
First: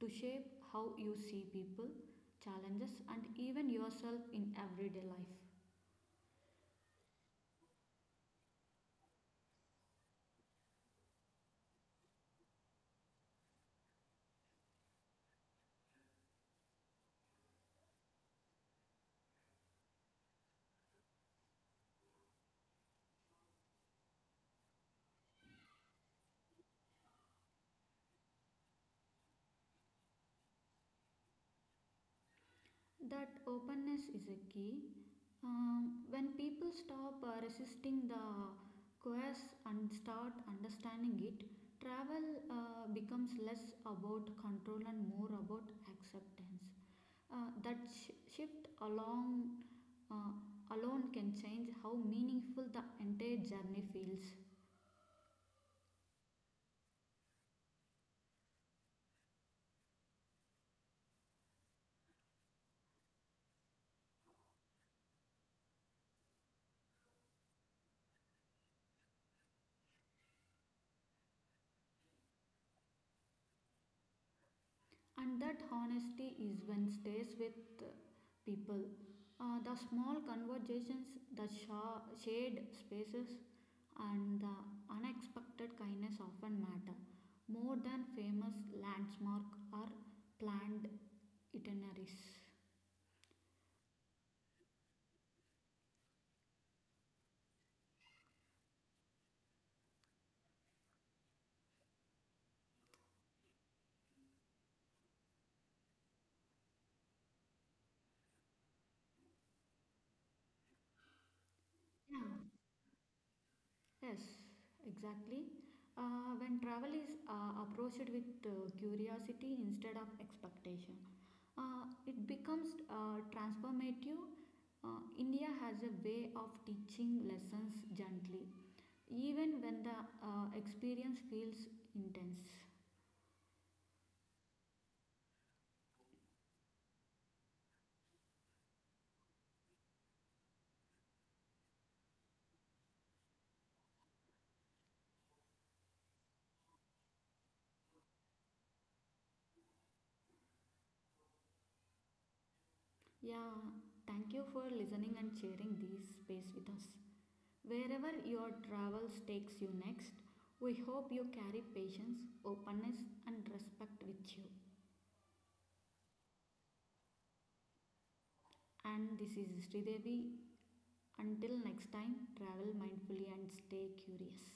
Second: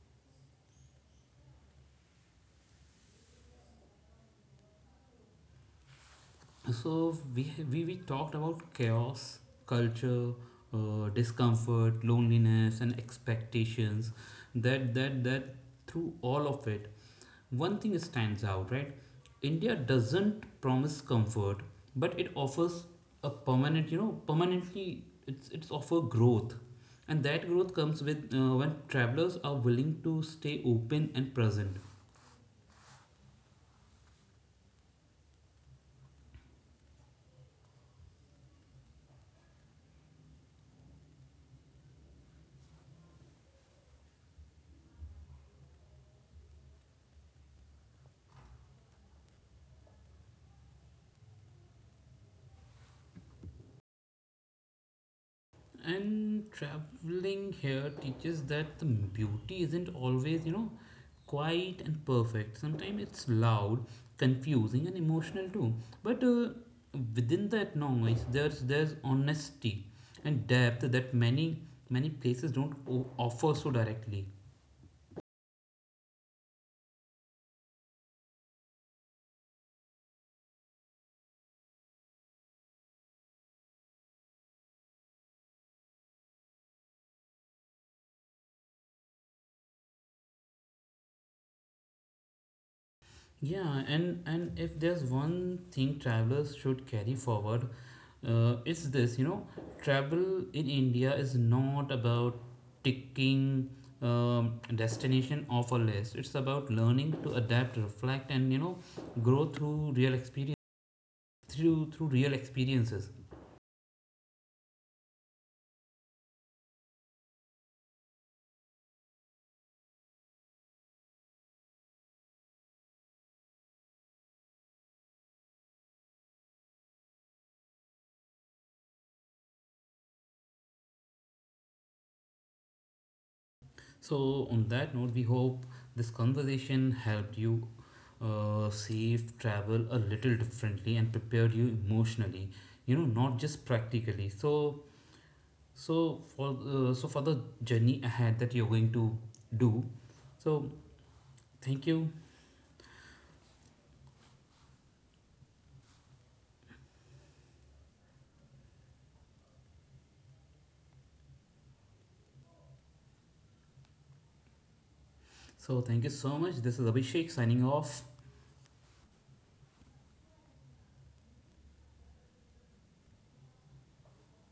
[SPEAKER 2] to shape how you see people, challenges, and even yourself in everyday life.
[SPEAKER 1] So we talked about chaos, culture, discomfort, loneliness, and expectations. That that that Through all of it, one thing stands out, right? India doesn't promise comfort, but it offers a permanent, you know, permanently it's offer growth, and that growth comes with when travelers are willing to stay open and present.
[SPEAKER 2] That openness is a key. When people stop resisting the coerce and start understanding it, travel becomes less about control and more about acceptance. That shift along, uh, alone can change how meaningful the entire journey feels.
[SPEAKER 1] And traveling here teaches that the beauty isn't always, you know, quiet and perfect. Sometimes it's loud, confusing, and emotional too. But within that noise, there's honesty and depth that many places don't offer so directly.
[SPEAKER 2] And that honesty is when stays with uh, people. The small conversations, the shared spaces, and the unexpected kindness often matter more than famous landmark or planned itineraries.
[SPEAKER 1] Yeah, and if there's one thing travelers should carry forward, it's this, you know, travel in India is not about ticking destination off a list. It's about learning to adapt, reflect, and you know, grow through real experience through through
[SPEAKER 2] Yeah.
[SPEAKER 1] real experiences.
[SPEAKER 2] Yes, exactly. When travel is approached with curiosity instead of expectation, it becomes transformative. India has a way of teaching lessons gently, even when the experience feels intense.
[SPEAKER 1] So, on that note, we hope this conversation helped you save travel a little differently and prepared you emotionally. You know, not just practically. So, so for the journey ahead that you're going to do. So, thank you.
[SPEAKER 2] Yeah, thank you for listening and sharing this space with us. Wherever your travels takes you next, we hope you carry patience, openness and respect with you.
[SPEAKER 1] So, thank you so much. This is Abhishek signing off.
[SPEAKER 2] And this is Sridevi. Until next time, travel mindfully and stay curious.